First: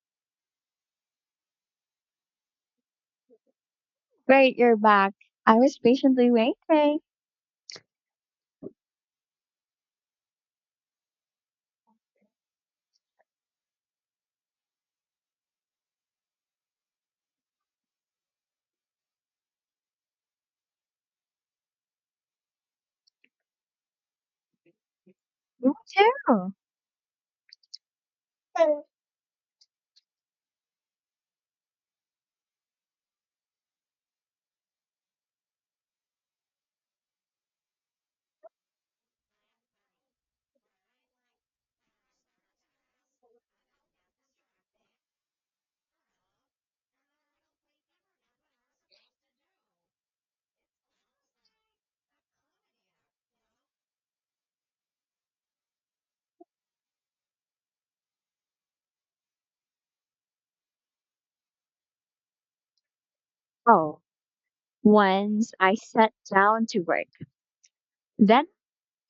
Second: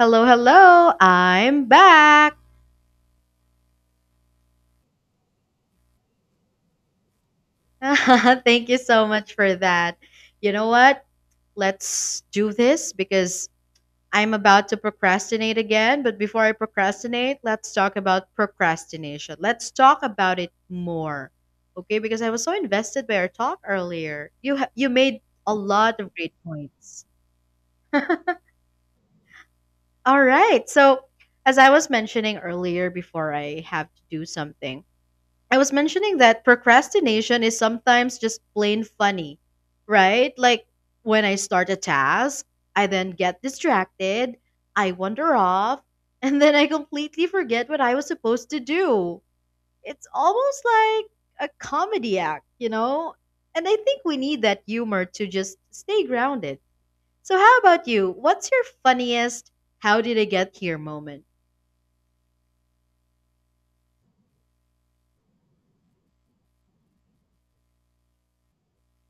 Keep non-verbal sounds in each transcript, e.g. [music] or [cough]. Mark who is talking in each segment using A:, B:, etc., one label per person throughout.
A: Hello, hello. I'm back.
B: Great, you're back. I was patiently waiting.
A: [laughs] Thank you so much for that. You know what? Let's do this because I'm about to procrastinate again. But before I procrastinate, let's talk about procrastination. Let's talk about it more. Okay? Because I was so invested by our talk earlier. You made a
B: Me
A: lot of great
B: too.
A: points. [laughs] All right. So, as I was mentioning earlier before I have to do something, I was mentioning that procrastination is sometimes just plain funny, right? Like when I start a task, I then get distracted, I wander off, [laughs] and then I completely forget what I was supposed to do. It's almost like a comedy act, you know? And I think we need that humor to just stay grounded. So, how about you? What's your funniest how did I get here moment?
B: Oh, once I sat down to work. Then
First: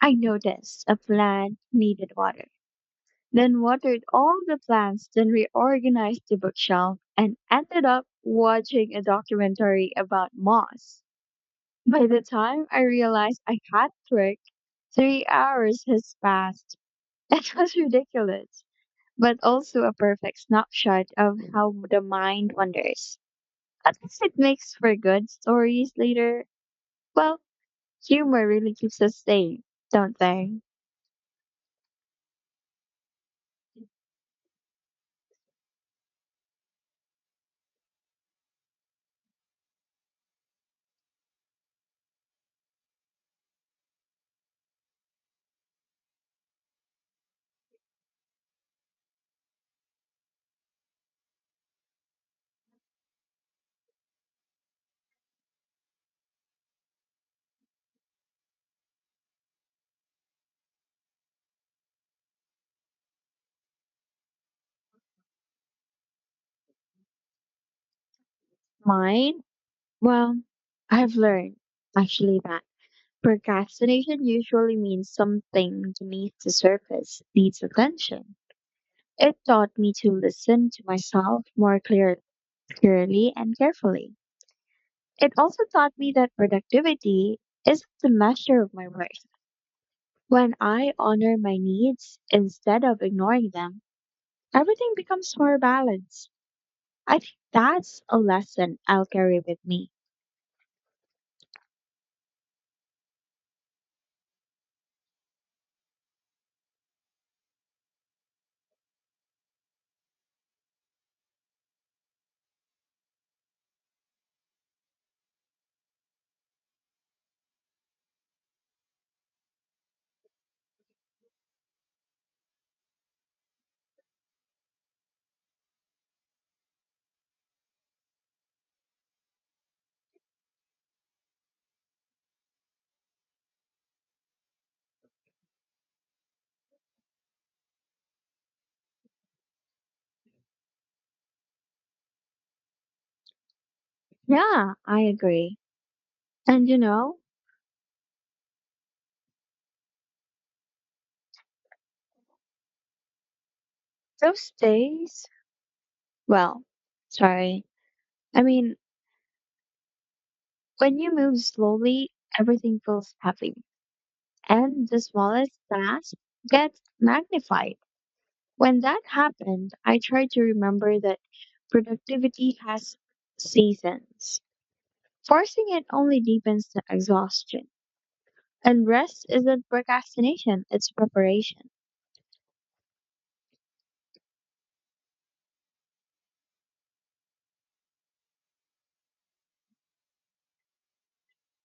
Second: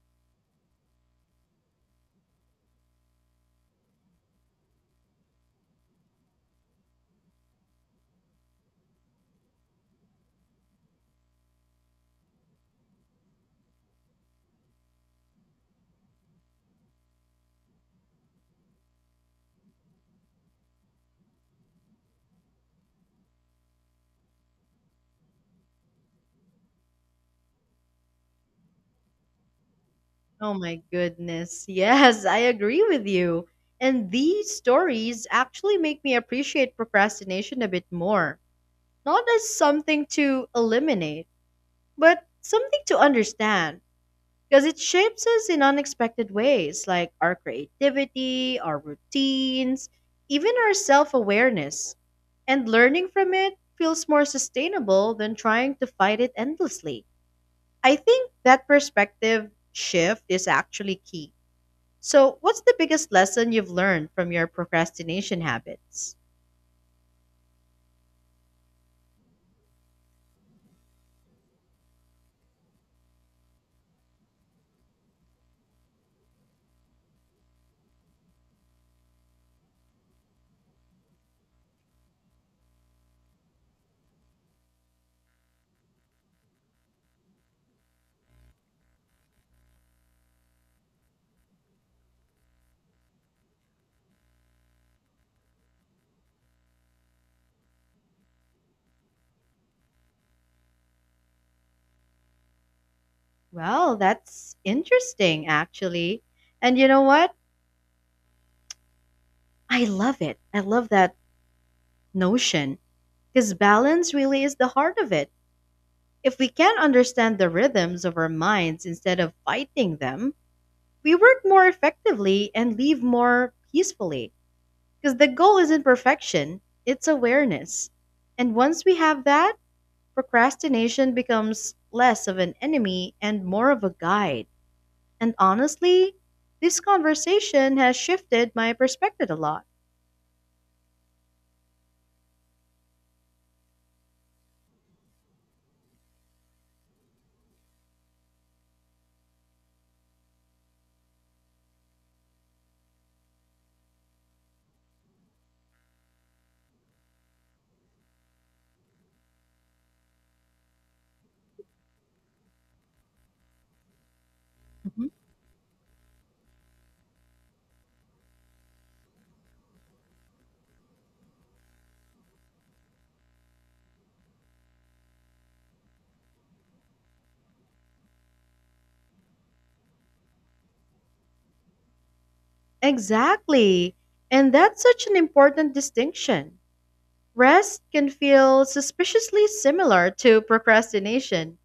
B: I noticed a plant needed water. Then watered all the plants, then reorganized the bookshelf, and ended up watching a documentary about moss. By the time I realized I had trick, 3 hours has passed. [laughs] It was ridiculous, but also a perfect snapshot of how the mind wanders. At least it makes for good stories later. Well, humor really keeps us sane, don't
A: Oh
B: they?
A: my goodness. Yes, I agree with you. And these stories actually make me appreciate procrastination a bit more. Not as something to eliminate, but something to understand. Because it shapes us in unexpected ways, like our creativity, our routines, even our self awareness. And learning from it feels more sustainable than trying to fight it endlessly. I think that perspective shift is actually key. So, what's the biggest lesson you've learned from your procrastination habits?
B: Mine? Well, I've learned actually that. Procrastination usually means something beneath the surface needs attention. It taught me to listen to myself more clearly and carefully. It also taught me that productivity isn't the measure of my worth. When I honor my needs instead of ignoring them, everything becomes more balanced. I think that's a lesson I'll carry with me.
A: Well, that's interesting, actually. And you know what? I love it. I love that notion because balance really is the heart of it. If we can understand the rhythms of our minds instead of fighting them, we work more effectively and live more peacefully. Because the goal isn't perfection, it's awareness. And once we have that, procrastination becomes less of an enemy and more of a guide. And honestly, this conversation has shifted my perspective a lot.
B: Yeah, I agree. And those days, well, sorry. I mean, when you move slowly, everything feels heavy, and the
A: Mhm.
B: smallest task gets magnified. When that happened, I try to remember that productivity has seasons. Forcing it only deepens the exhaustion. And rest isn't procrastination, it's preparation.
A: Exactly. And that's such an important distinction. Rest can feel suspiciously similar to procrastination,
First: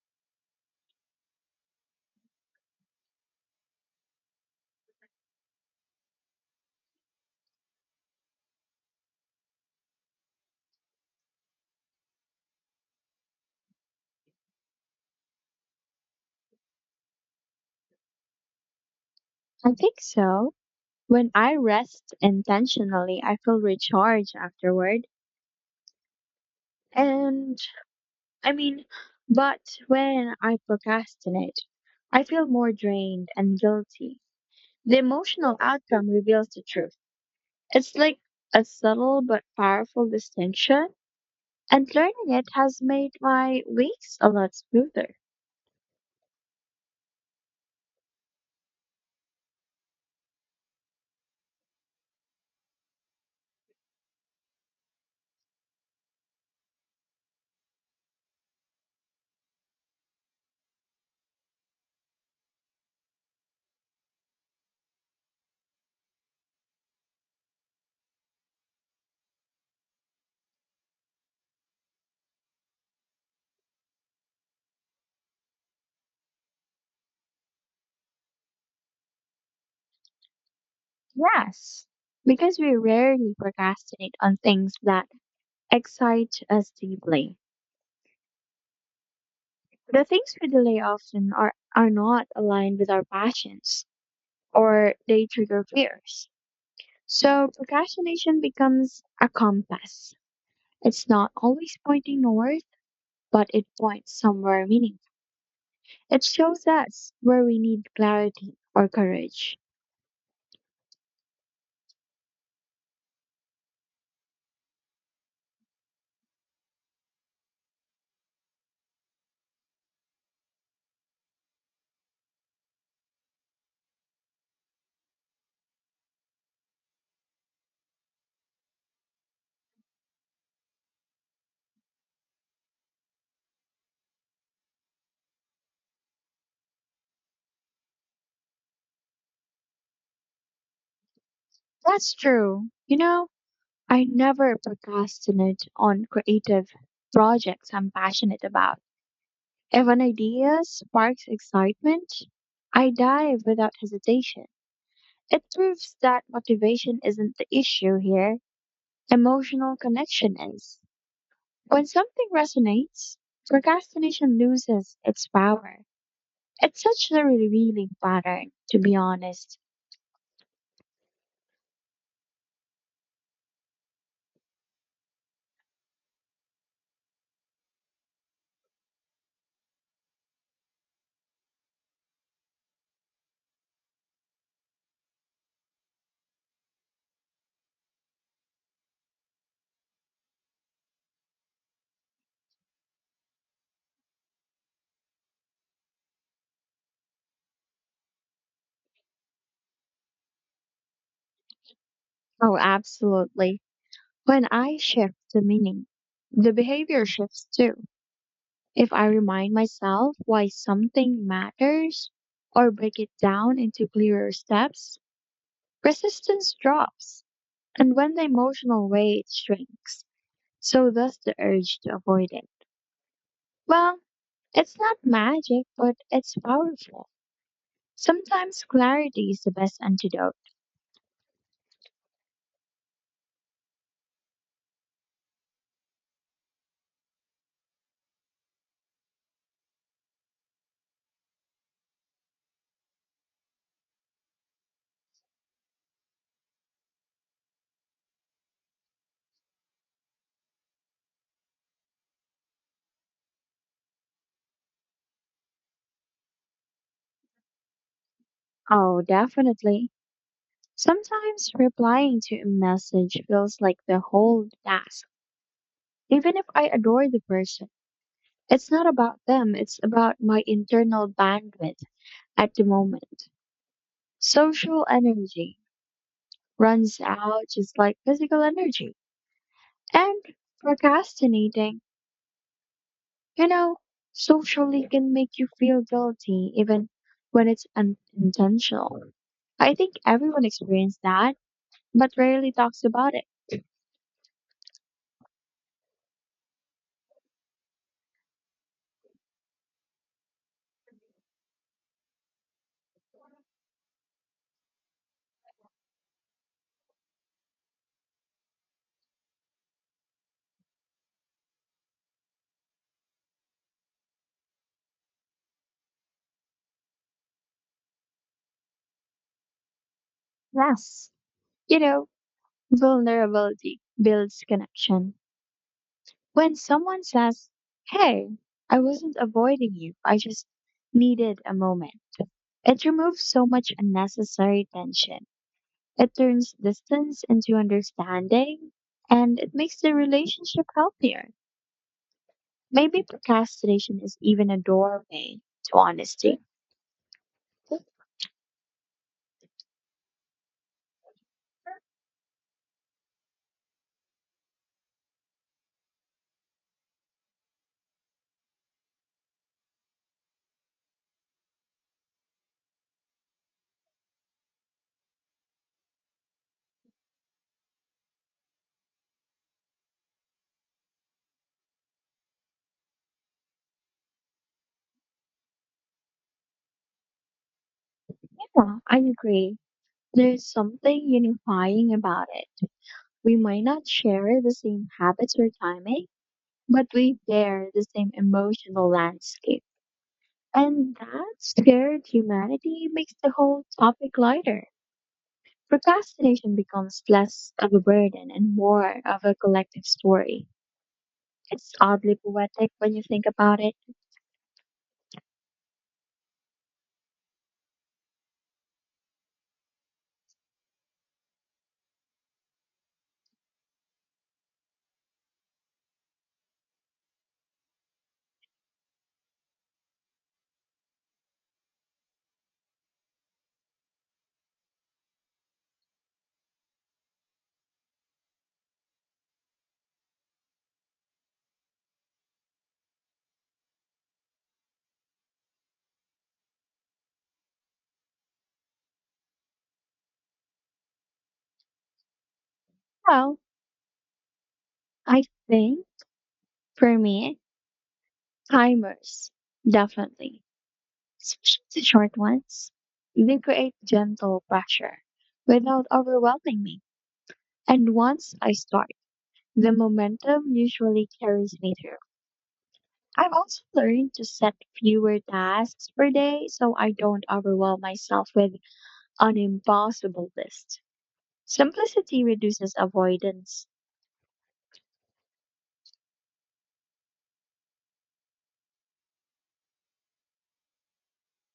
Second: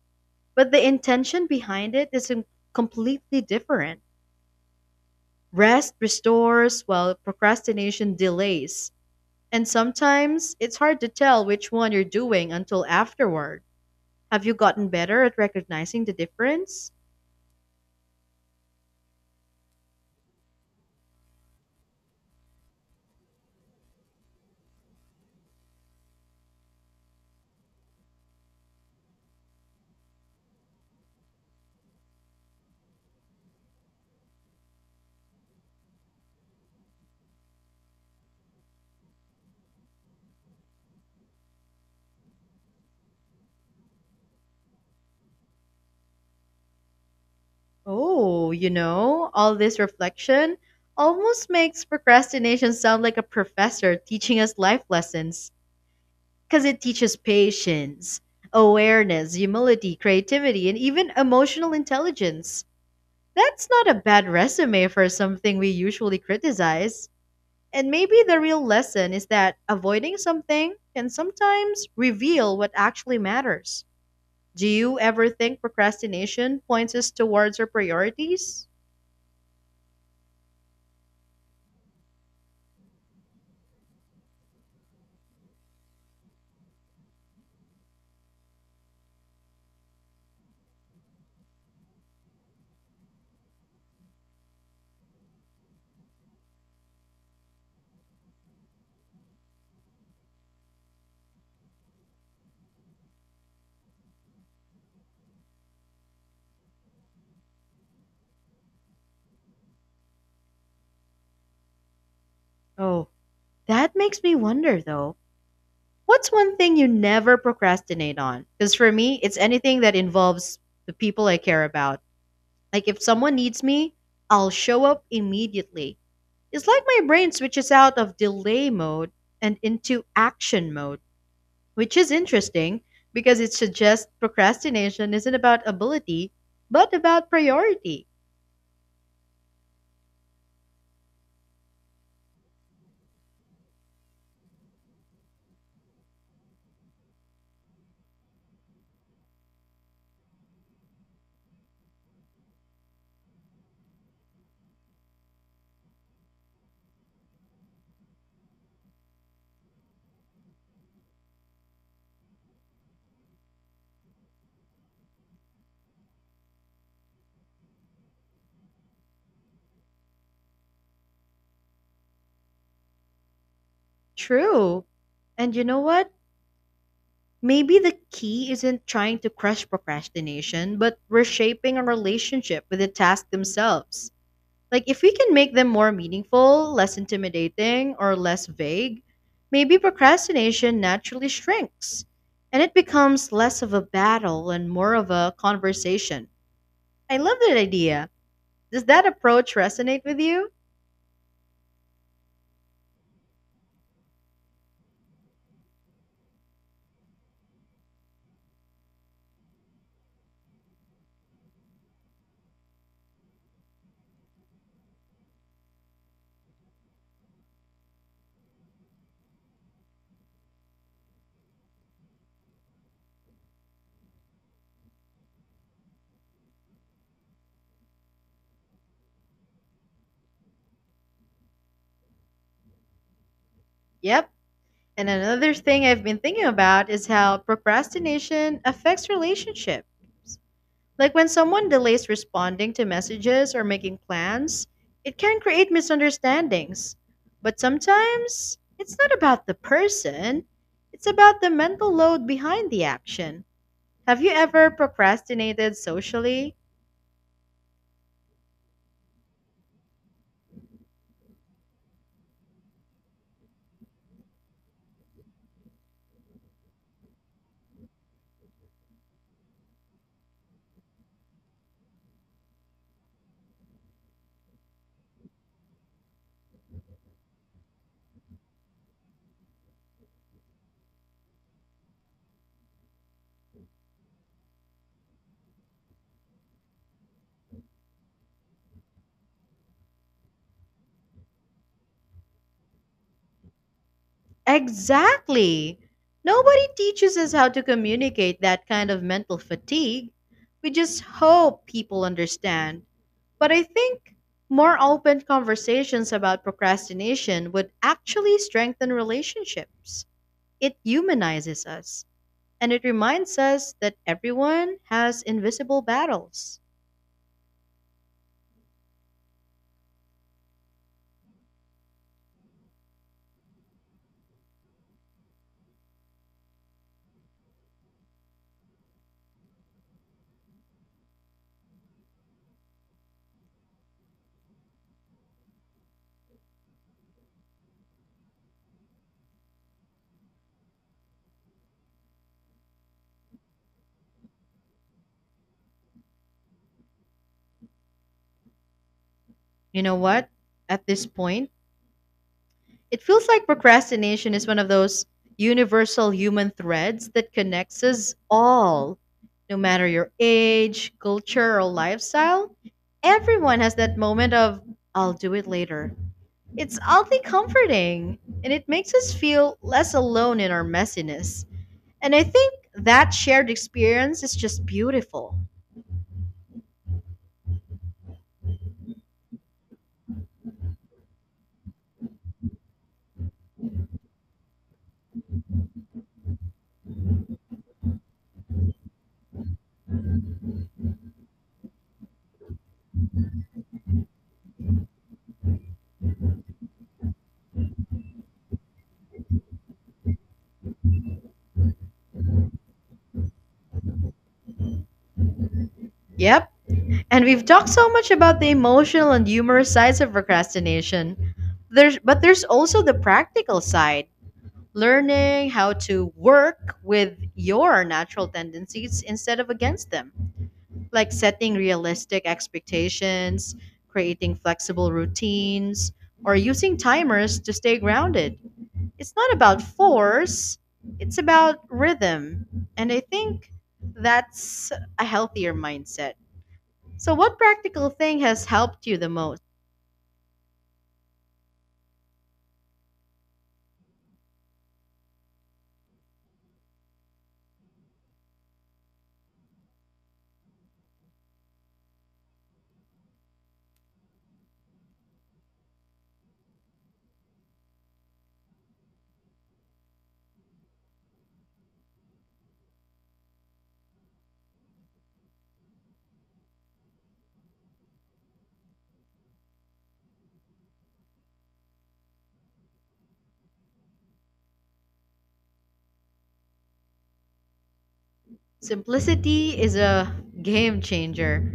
A: but the intention behind it is completely different. Rest restores while procrastination delays. And sometimes it's hard to tell which one you're doing until afterward. Have you gotten better at recognizing the difference?
B: I think so. When I rest intentionally, I feel recharged afterward. And I mean, but when I procrastinate, I feel more drained and guilty. The emotional outcome reveals the truth. It's like a subtle but powerful distinction, and learning it has made my weeks a lot smoother.
A: Oh, you know, all this reflection almost makes procrastination sound like a professor teaching us life lessons because it teaches patience, awareness, humility, creativity, and even emotional intelligence. That's not a bad resume for something we usually criticize. And maybe the real lesson is that avoiding something can sometimes reveal what actually matters. Do you ever think procrastination points us towards our priorities?
B: Yes, because we rarely procrastinate on things that excite us deeply. The things we delay often are not aligned with our passions, or they trigger fears. So procrastination becomes a compass. It's not always pointing north, but it points somewhere meaningful. It shows us where we need clarity or courage.
A: Oh, that makes me wonder though. What's one thing you never procrastinate on? Because for me, it's anything that involves the people I care about. Like if someone needs me, I'll show up immediately. It's like my brain switches out of delay mode and into action mode, which is interesting because it suggests procrastination isn't about ability, but about priority.
B: That's true. You know, I never procrastinate on creative projects I'm passionate about. If an idea sparks excitement, I dive without hesitation. It proves that motivation isn't the issue here, emotional connection is. When something resonates, procrastination loses its power. It's such a revealing pattern, to be honest.
A: True. And you know what? Maybe the key isn't trying to crush procrastination, but reshaping our relationship with the task themselves. Like, if we can make them more meaningful, less intimidating, or less vague, maybe procrastination naturally shrinks and it becomes less of a battle and more of a conversation. I love that idea. Does that approach resonate with you?
B: Oh, absolutely. When I shift the meaning, the behavior shifts too. If I remind myself why something matters or break it down into clearer steps, resistance drops. And when the emotional weight shrinks, so does the urge to avoid it. Well, it's not magic, but it's powerful. Sometimes clarity is the best antidote.
A: Yep. And another thing I've been thinking about is how procrastination affects relationships. Like when someone delays responding to messages or making plans, it can create misunderstandings. But sometimes it's not about the person, it's about the mental load behind the action. Have you ever procrastinated socially?
B: Oh, definitely. Sometimes replying to a message feels like the whole task, even if I adore the person. It's not about them, it's about my internal bandwidth at the moment. Social energy runs out just like physical energy. And procrastinating, you know, socially can make you feel guilty even when it's unintentional. I think everyone experienced that but rarely talks about it.
A: Exactly! Nobody teaches us how to communicate that kind of mental fatigue. We just hope people understand. But I think more open conversations about procrastination would actually strengthen relationships. It humanizes us and it reminds us that everyone has invisible battles.
B: Yes. You know, vulnerability builds connection. When someone says, "Hey, I wasn't avoiding you, I just needed a moment," it removes so much unnecessary tension. It turns distance into understanding, and it makes the relationship healthier. Maybe procrastination is even a doorway to honesty.
A: You know what? At this point, it feels like procrastination is one of those universal human threads that connects us all. No matter your age, culture, or lifestyle, everyone has that moment of, I'll do it later. It's oddly comforting, and it makes us feel less alone in our messiness. And I think that shared experience is just beautiful.
B: Yeah, I agree. There's something unifying about it. We might not share the same habits or timing, but we bear the same emotional landscape. And that shared humanity makes the whole topic lighter. Procrastination becomes less of a burden and more of a collective story. It's oddly poetic when you think about it.
A: Yep, and we've talked so much about the emotional and humorous sides of procrastination. There's also the practical side, learning how to work with your natural tendencies instead of against them, like setting realistic expectations, creating flexible routines, or using timers to stay grounded. It's not about force, it's about rhythm, and I think that's a healthier mindset. So what practical thing has helped you the most?
B: Well, I think for me, timers, definitely, especially the short ones, they create gentle pressure without overwhelming me. And once I start, the momentum usually carries me through. I've also learned to set fewer tasks per day so I don't overwhelm myself with an impossible list. Simplicity reduces avoidance.
A: Simplicity is a game changer.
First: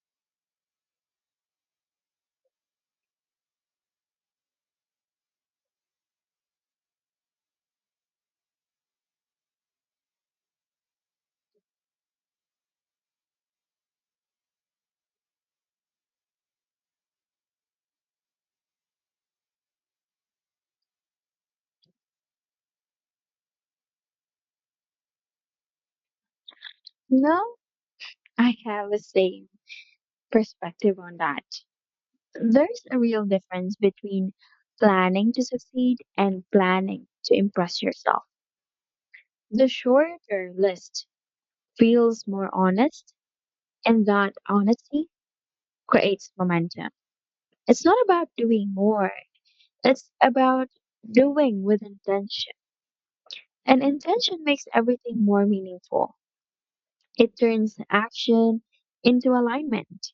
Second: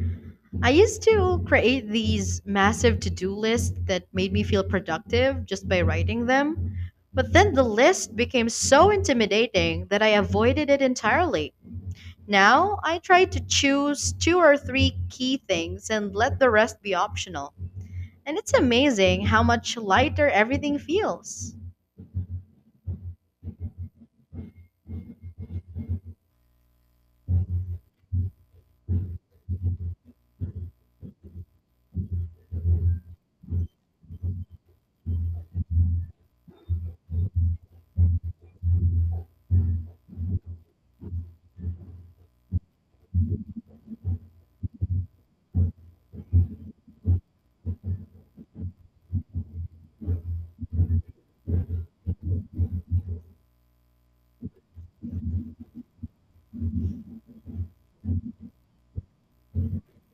A: I used to create these massive to-do lists that made me feel productive just by writing them, but then the list became so intimidating that I avoided it entirely. Now I try to choose two or three key things and let the rest be optional. And it's amazing how much lighter everything feels.
B: No, I have a same perspective on that. There's a real difference between planning to succeed and planning to impress yourself. The shorter list feels more honest, and that honesty creates momentum. It's not about doing more, it's about doing with intention. And intention makes everything more meaningful. It turns action into alignment.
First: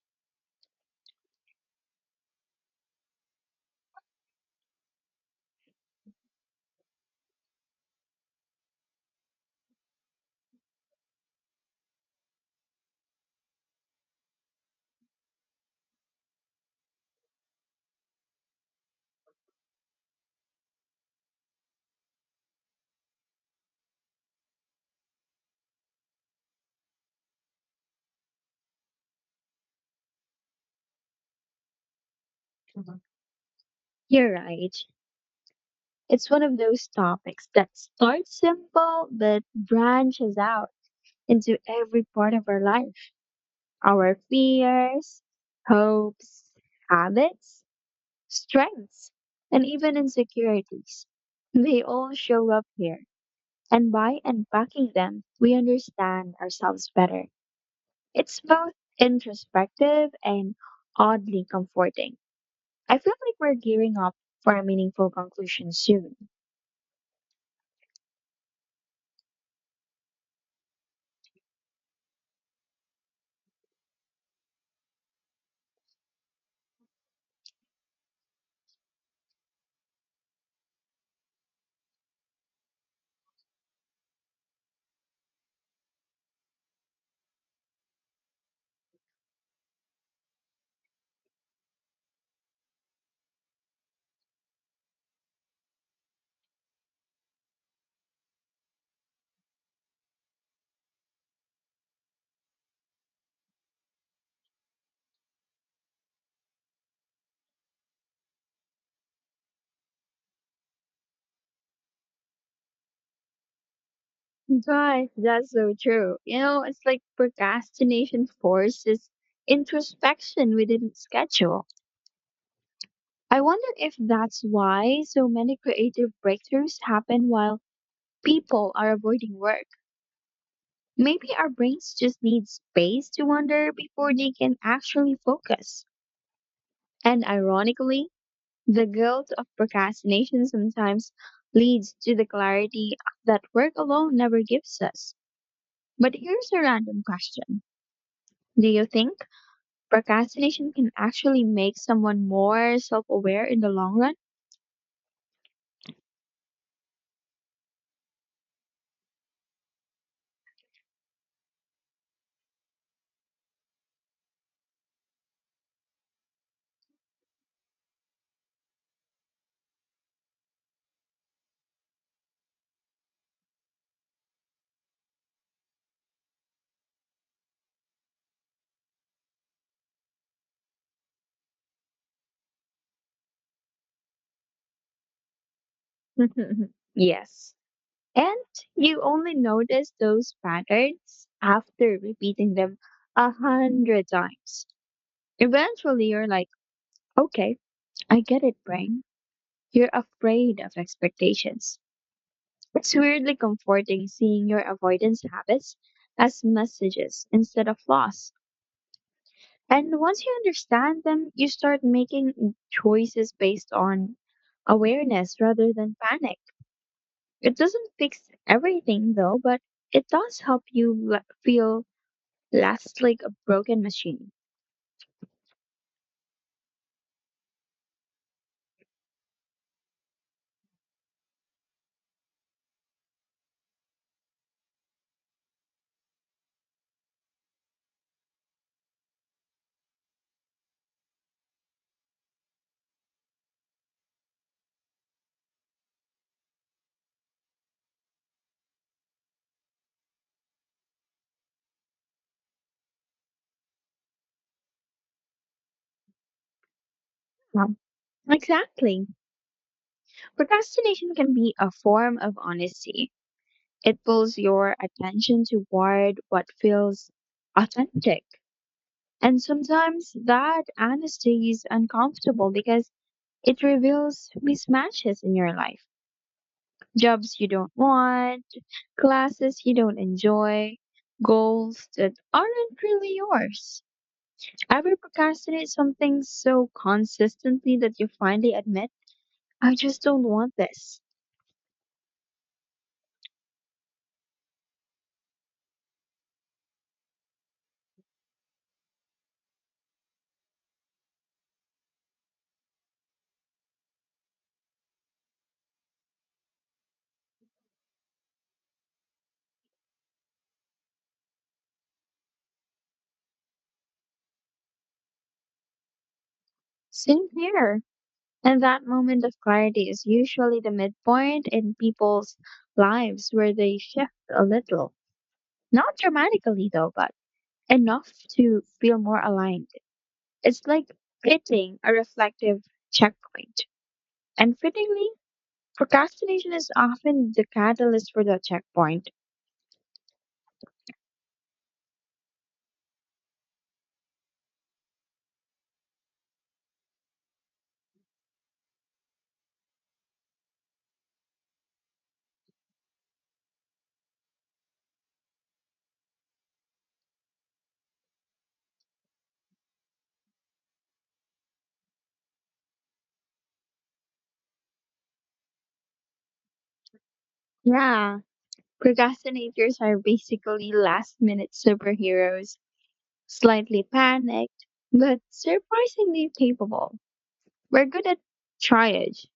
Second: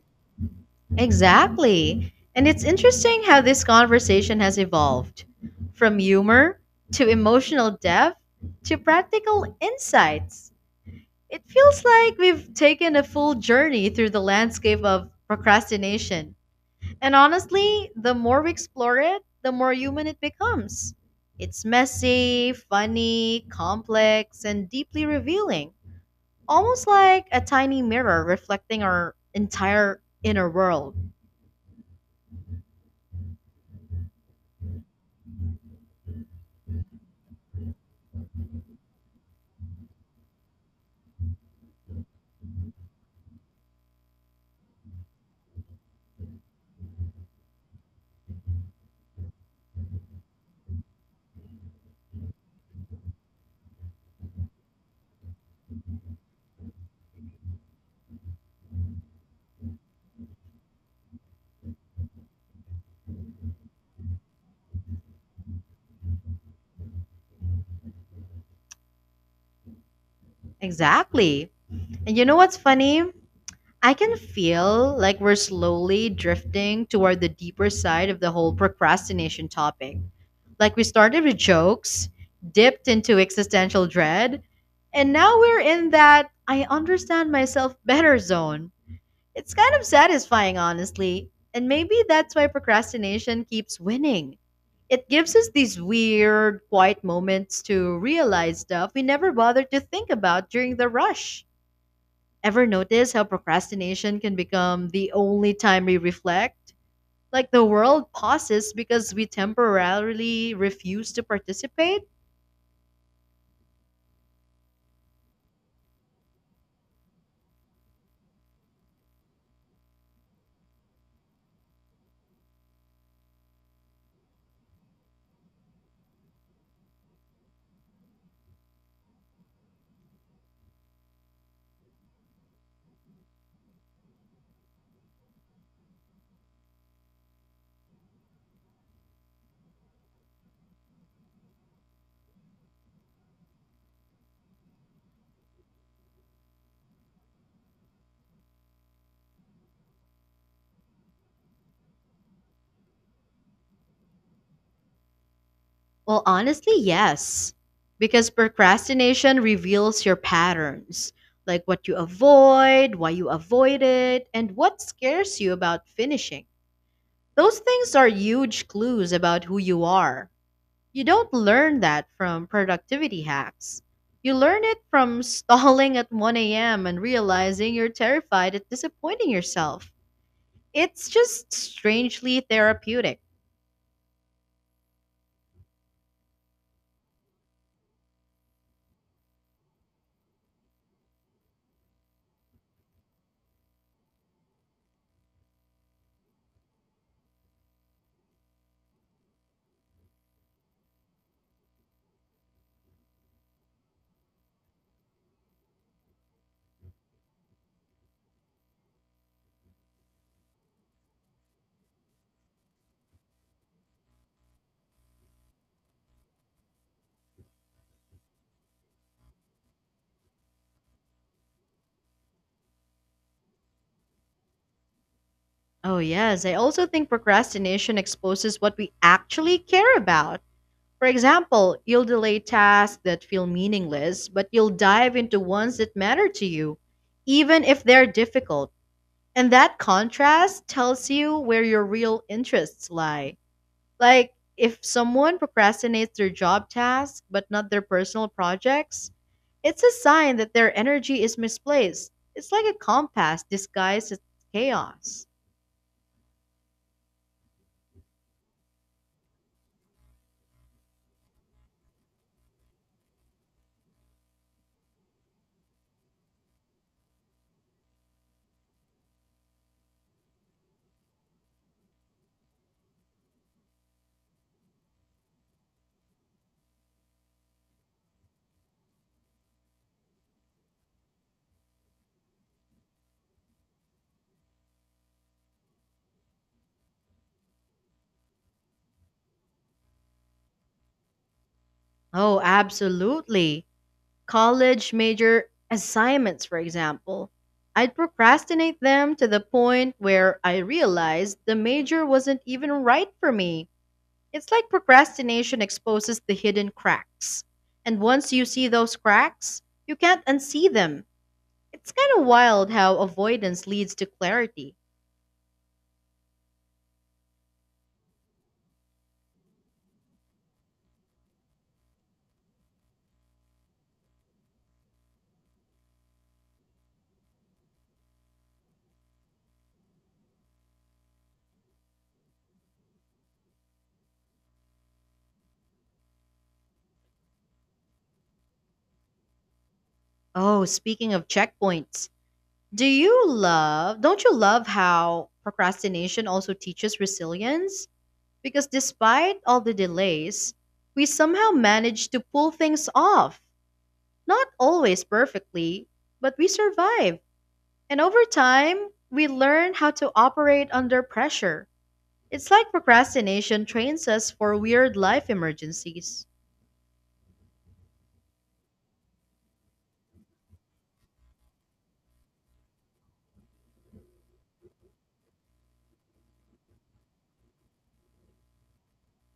A: Exactly. And it's interesting how this conversation has evolved from humor to emotional depth to practical insights. It feels like we've taken a full journey through the landscape of procrastination. And honestly, the more we explore it, the more human it becomes. It's messy, funny, complex, and deeply revealing. Almost like a tiny mirror reflecting our entire inner world.
B: Mhm. You're right. It's one of those topics that starts simple but branches out into every part of our life, our fears, hopes, habits, strengths, and even insecurities. They all show up here. And by unpacking them, we understand ourselves better. It's both introspective and oddly comforting. I feel like we're gearing up for a meaningful conclusion soon.
A: Exactly. And you know what's funny? I can feel like we're slowly drifting toward the deeper side of the whole procrastination topic. Like we started with jokes, dipped into existential dread, and now we're in that I understand myself better zone. It's kind of satisfying, honestly. And maybe that's why procrastination keeps winning. It gives us these weird, quiet moments to realize stuff we never bothered to think about during the rush. Ever notice how procrastination can become the only time we reflect? Like the world pauses because we temporarily refuse to participate?
B: Gosh, that's so true. You know, it's like procrastination forces introspection within its schedule. I wonder if that's why so many creative breakthroughs happen while people are avoiding work. Maybe our brains just need space to wander before they can actually focus. And ironically, the guilt of procrastination sometimes leads to the clarity that work alone never gives us. But here's a random question. Do you think procrastination can actually make someone more self aware in the long run?
A: Well, honestly, yes. Because procrastination reveals your patterns, like what you avoid, why you avoid it, and what scares you about finishing. Those things are huge clues about who you are. You don't learn that from productivity hacks. You learn it from [laughs] stalling at 1 a.m. and realizing you're terrified at disappointing yourself. It's just strangely therapeutic.
B: [laughs] Yes. And you only notice those patterns after repeating them 100 times. Eventually, you're like, okay, I get it, brain. You're afraid of expectations. It's weirdly comforting seeing your avoidance habits as messages instead of loss. And once you understand them, you start making choices based on awareness rather than panic. It doesn't fix everything, though, but it does help you feel less like a broken machine.
A: Oh, yes. I also think procrastination exposes what we actually care about. For example, you'll delay tasks that feel meaningless, but you'll dive into ones that matter to you, even if they're difficult. And that contrast tells you where your real interests lie. Like, if someone procrastinates their job tasks but not their personal projects, it's a sign that their energy is misplaced. It's like a compass disguised as chaos.
B: Um, exactly. Procrastination can be a form of honesty. It pulls your attention toward what feels authentic. And sometimes that honesty is uncomfortable because it reveals mismatches in your life. Jobs you don't want, classes you don't enjoy, goals that aren't really yours. Ever procrastinate something so consistently that you finally admit, "I just don't want this?"
A: Oh, absolutely. College major assignments, for example. I'd procrastinate them to the point where I realized the major wasn't even right for me. It's like procrastination exposes the hidden cracks. And once you see those cracks, you can't unsee them. It's kind of wild how avoidance leads to clarity.
B: Same here. And that moment of clarity is usually the midpoint in people's lives where they shift a little. Not dramatically, though, but enough to feel more aligned. It's like hitting a reflective checkpoint. And fittingly, procrastination is often the catalyst for the checkpoint.
A: Oh, speaking of checkpoints, don't you love how procrastination also teaches resilience? Because despite all the delays, we somehow managed to pull things off. Not always perfectly, but we survived. And over time, we learn how to operate under pressure. It's like procrastination trains us for weird life emergencies.
B: Yeah. Procrastinators are basically last minute superheroes, slightly panicked, but surprisingly capable. We're good at triage,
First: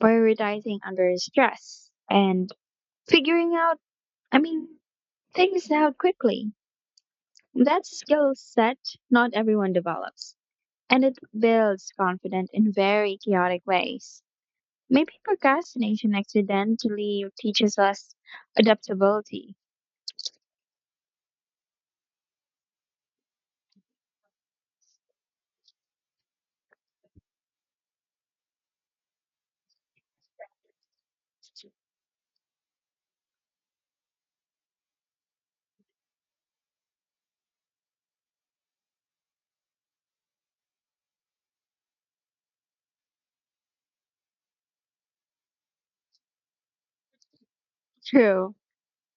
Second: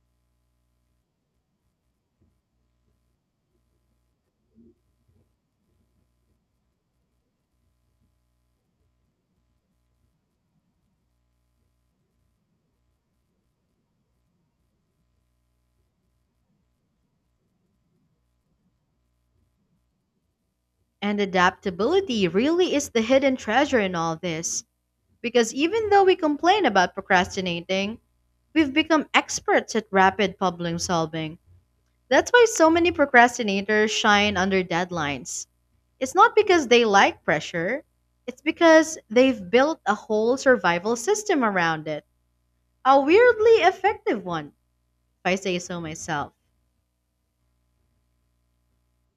B: prioritizing under stress, and figuring out, I mean, things out quickly. That's a skill set not everyone develops, and it builds confidence in very chaotic ways. Maybe procrastination accidentally teaches us adaptability.
A: And adaptability really is the hidden treasure in all this, because even though we complain about procrastinating, we've become experts at rapid problem solving. That's why so many procrastinators shine under deadlines. It's not because they like pressure, it's because they've built a whole survival system around it. A weirdly effective one, if I say so myself.
B: True,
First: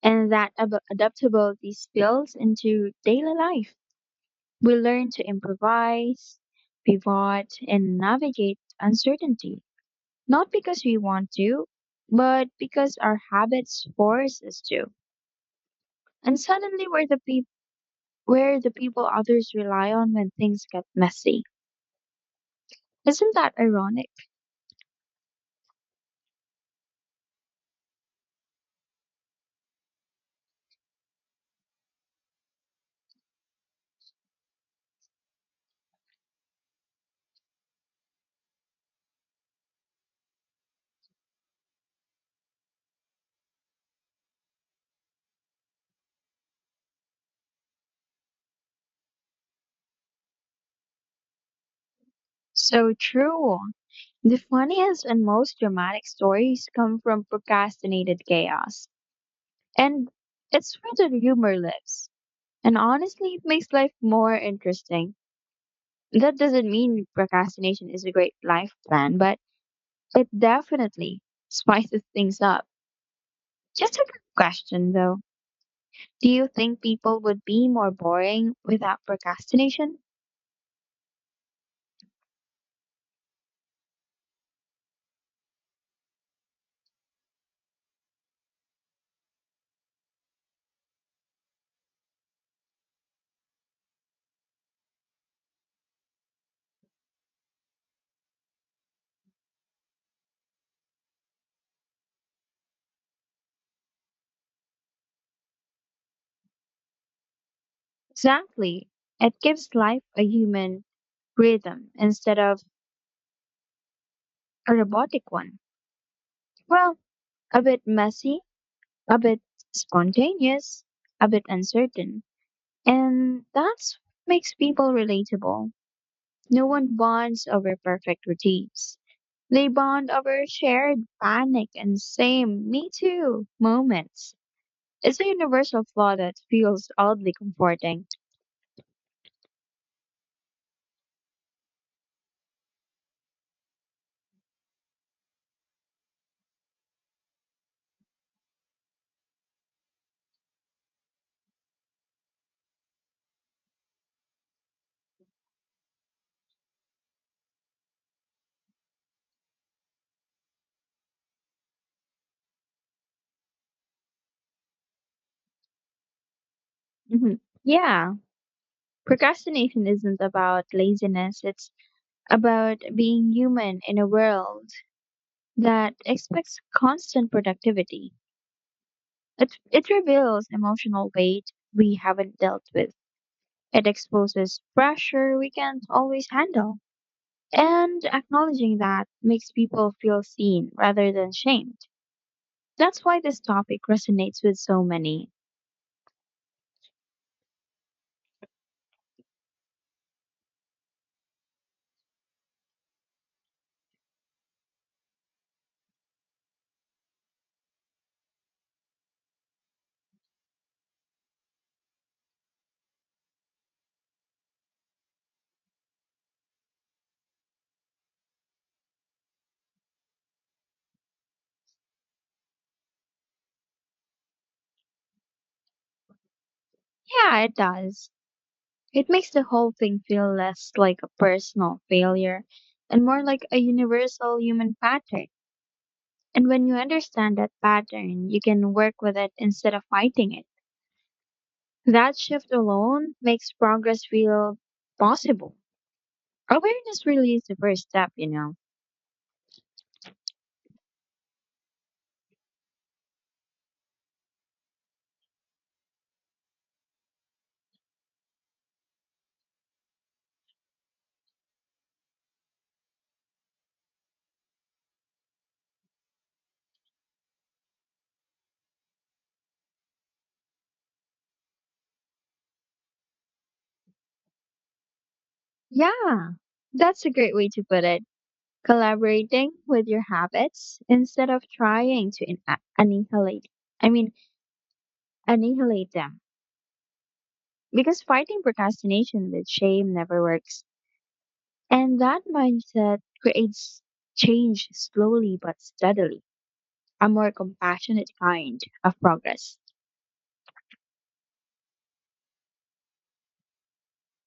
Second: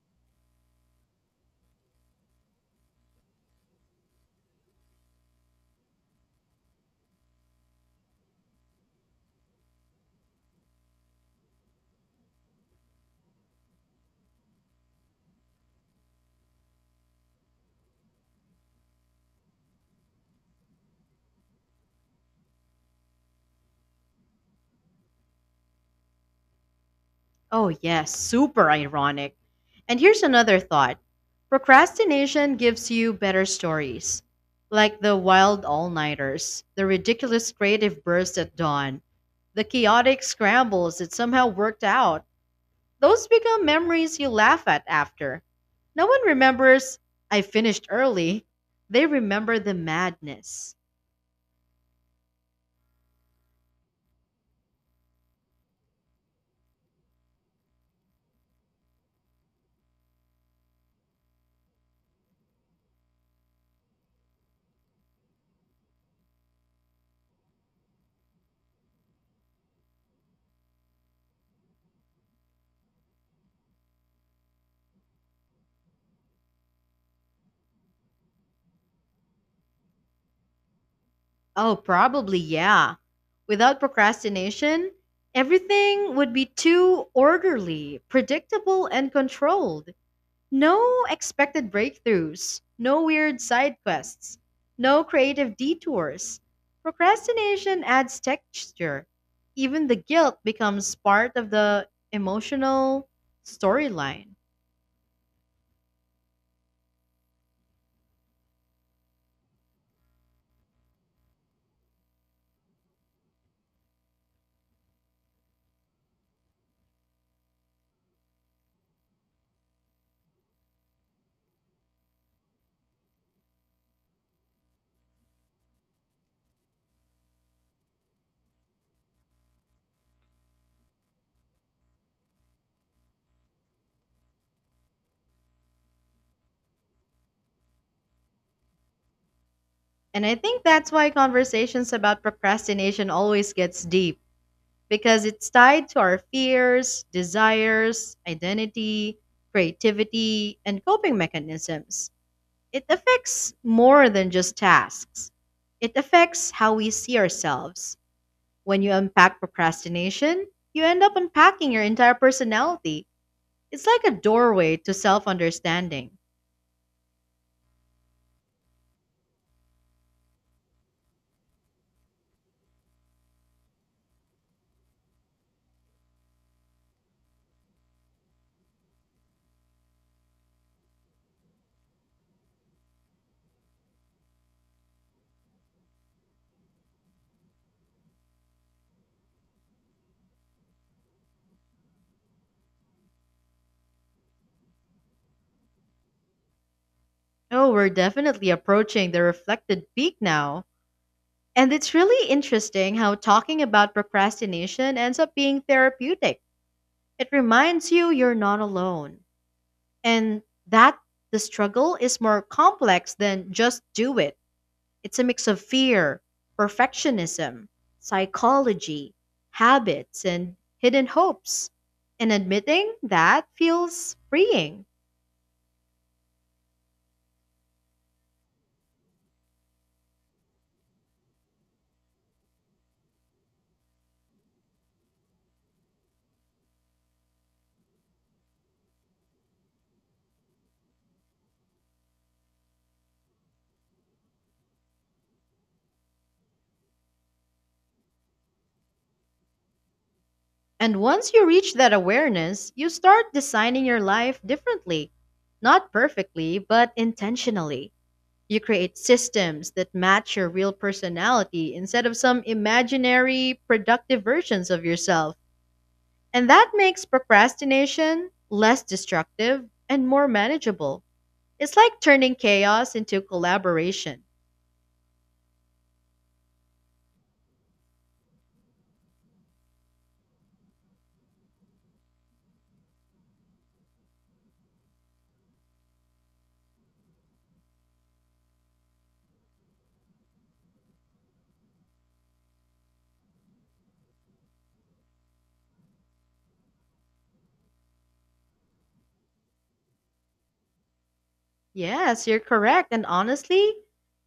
B: and that adaptability spills into daily life. We learn to improvise, pivot, and navigate uncertainty, not because we want to, but because our habits force us to. And suddenly, we're the people others rely on when things get messy. Isn't that ironic?
A: Oh, yes, super ironic. And here's another thought, procrastination gives you better stories, like the wild all nighters, the ridiculous creative bursts at dawn, the chaotic scrambles that somehow worked out. Those become memories you laugh at after. No one remembers, I finished early. They remember the madness.
B: So true. The funniest and most dramatic stories come from procrastinated chaos. And it's where the humor lives. And honestly, it makes life more interesting. That doesn't mean procrastination is a great life plan, but it definitely [laughs] spices things up. Just a quick question though. Do you think people would be more boring without procrastination?
A: Oh, probably, yeah. Without procrastination, everything would be too orderly, predictable, and controlled. No expected breakthroughs, no weird side quests, no creative detours. Procrastination adds texture. Even the guilt becomes part of the emotional storyline.
B: Exactly. It gives life a human rhythm instead of a robotic one. Well, a bit messy, a bit spontaneous, a bit uncertain. And that's what makes people relatable. No one bonds over perfect routines. They bond over shared panic and same me too moments. It's a universal flaw that feels oddly comforting.
A: And I think that's why conversations about procrastination always gets deep because it's tied to our fears, desires, identity, creativity, and coping mechanisms. It affects more than just tasks. It affects how we see ourselves. When you unpack procrastination, you end up unpacking your entire personality. It's like a doorway to self understanding.
B: Hmm. Yeah, procrastination isn't about laziness, it's about being human in a world that expects constant productivity. It reveals emotional weight we haven't dealt with. It exposes pressure we can't always handle. And acknowledging that makes people feel seen rather than shamed. That's why this topic resonates with so many.
A: Oh, we're definitely approaching the reflected peak now. And it's really interesting how talking about procrastination ends up being therapeutic. It reminds you you're not alone, and that the struggle is more complex than just do it. It's a mix of fear, perfectionism, psychology, habits, and hidden hopes. And admitting that feels freeing.
B: Yeah, it does. It makes the whole thing feel less like a personal failure and more like a universal human pattern. And when you understand that pattern, you can work with it instead of fighting it. That shift alone makes progress feel possible. Awareness really is the first step.
A: And once you reach that awareness, you start designing your life differently. Not perfectly, but intentionally. You create systems that match your real personality instead of some imaginary, productive versions of yourself. And that makes procrastination less destructive and more manageable. It's like turning chaos into collaboration.
B: Yeah, that's a great way to put it. Collaborating with your habits instead of trying to in- a- annihilate I mean annihilate them, because fighting procrastination with shame never works, and that mindset creates change slowly but steadily, a more compassionate kind of progress.
A: Yes, you're correct. And honestly,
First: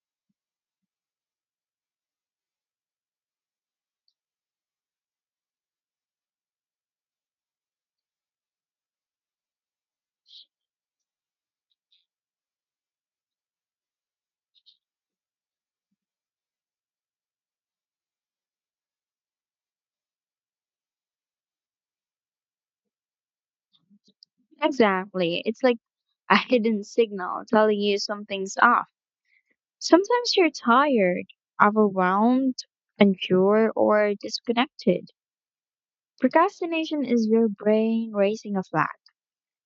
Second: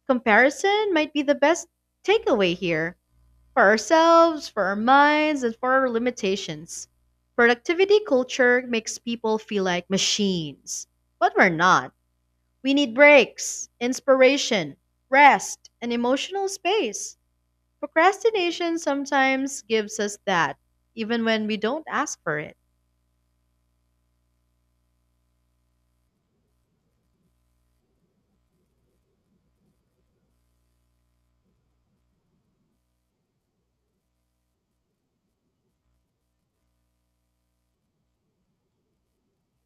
A: comparison might be the best takeaway here for ourselves, for our minds, and for our limitations. Productivity culture makes people feel like machines, but we're not. We need breaks, inspiration, rest, and emotional space. Procrastination sometimes gives us that, even when we don't ask for it.
B: Exactly. It's like a hidden signal telling you something's off. Sometimes you're tired, overwhelmed, unsure, or disconnected. Procrastination is your brain raising a flag.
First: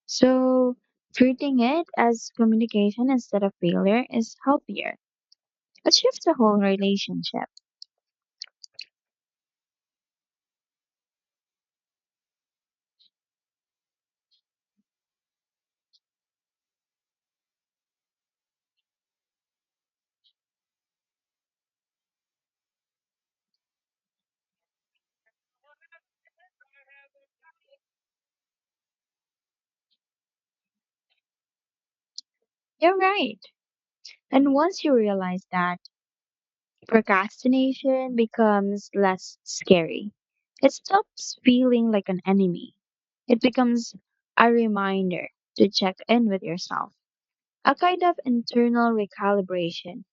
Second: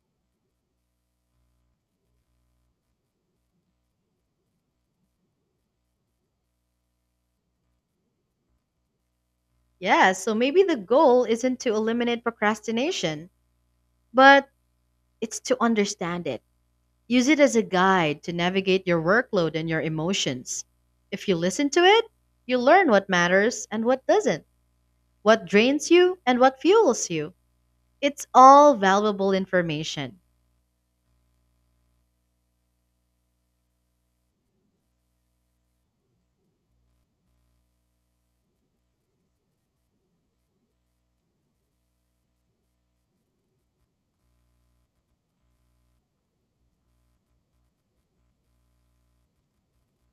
B: So, treating it as communication instead of failure is healthier. It shifts the whole relationship.
A: Yeah, so maybe the goal isn't to eliminate procrastination, but it's to understand it. Use it as a guide to navigate your workload and your emotions. If you listen to it, you learn what matters and what doesn't, what drains you and what fuels you. It's all valuable information.
B: You're right. And once you realize that, procrastination becomes less scary. It stops feeling like an enemy. It becomes a reminder to check in with yourself, a kind of internal recalibration.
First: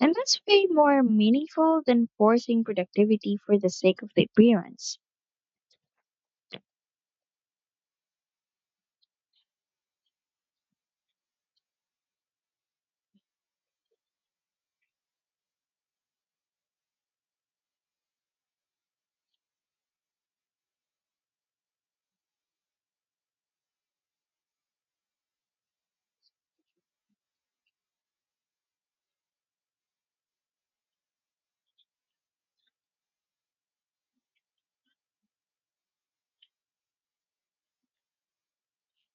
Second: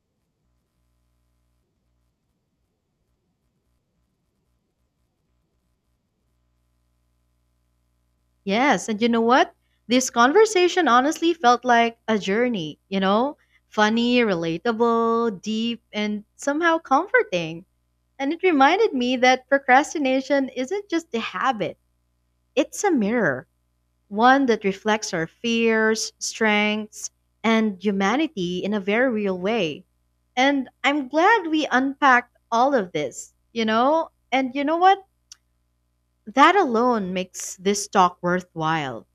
B: And that's way more meaningful than forcing productivity for the sake of the appearance.
A: Yes, and you know what? This conversation honestly felt like a journey, you know? Funny, relatable, deep, and somehow comforting. And it reminded me that procrastination isn't just a habit, it's a mirror, one that reflects our fears, strengths, and humanity in a very real way. And I'm glad we unpacked all of this, you know? And you know what? That alone makes this talk worthwhile.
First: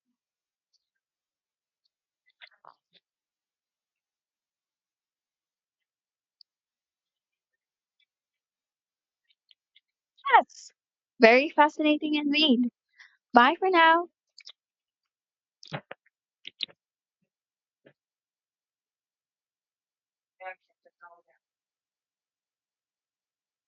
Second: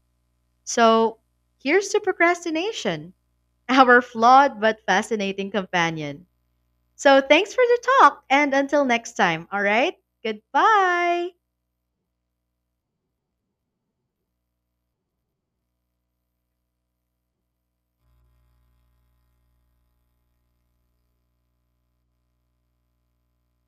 A: So here's to procrastination, [laughs] our flawed but fascinating companion. So thanks for the talk, and until next time, all right?
B: Yes,
A: Goodbye.
B: very fascinating indeed. Bye for now.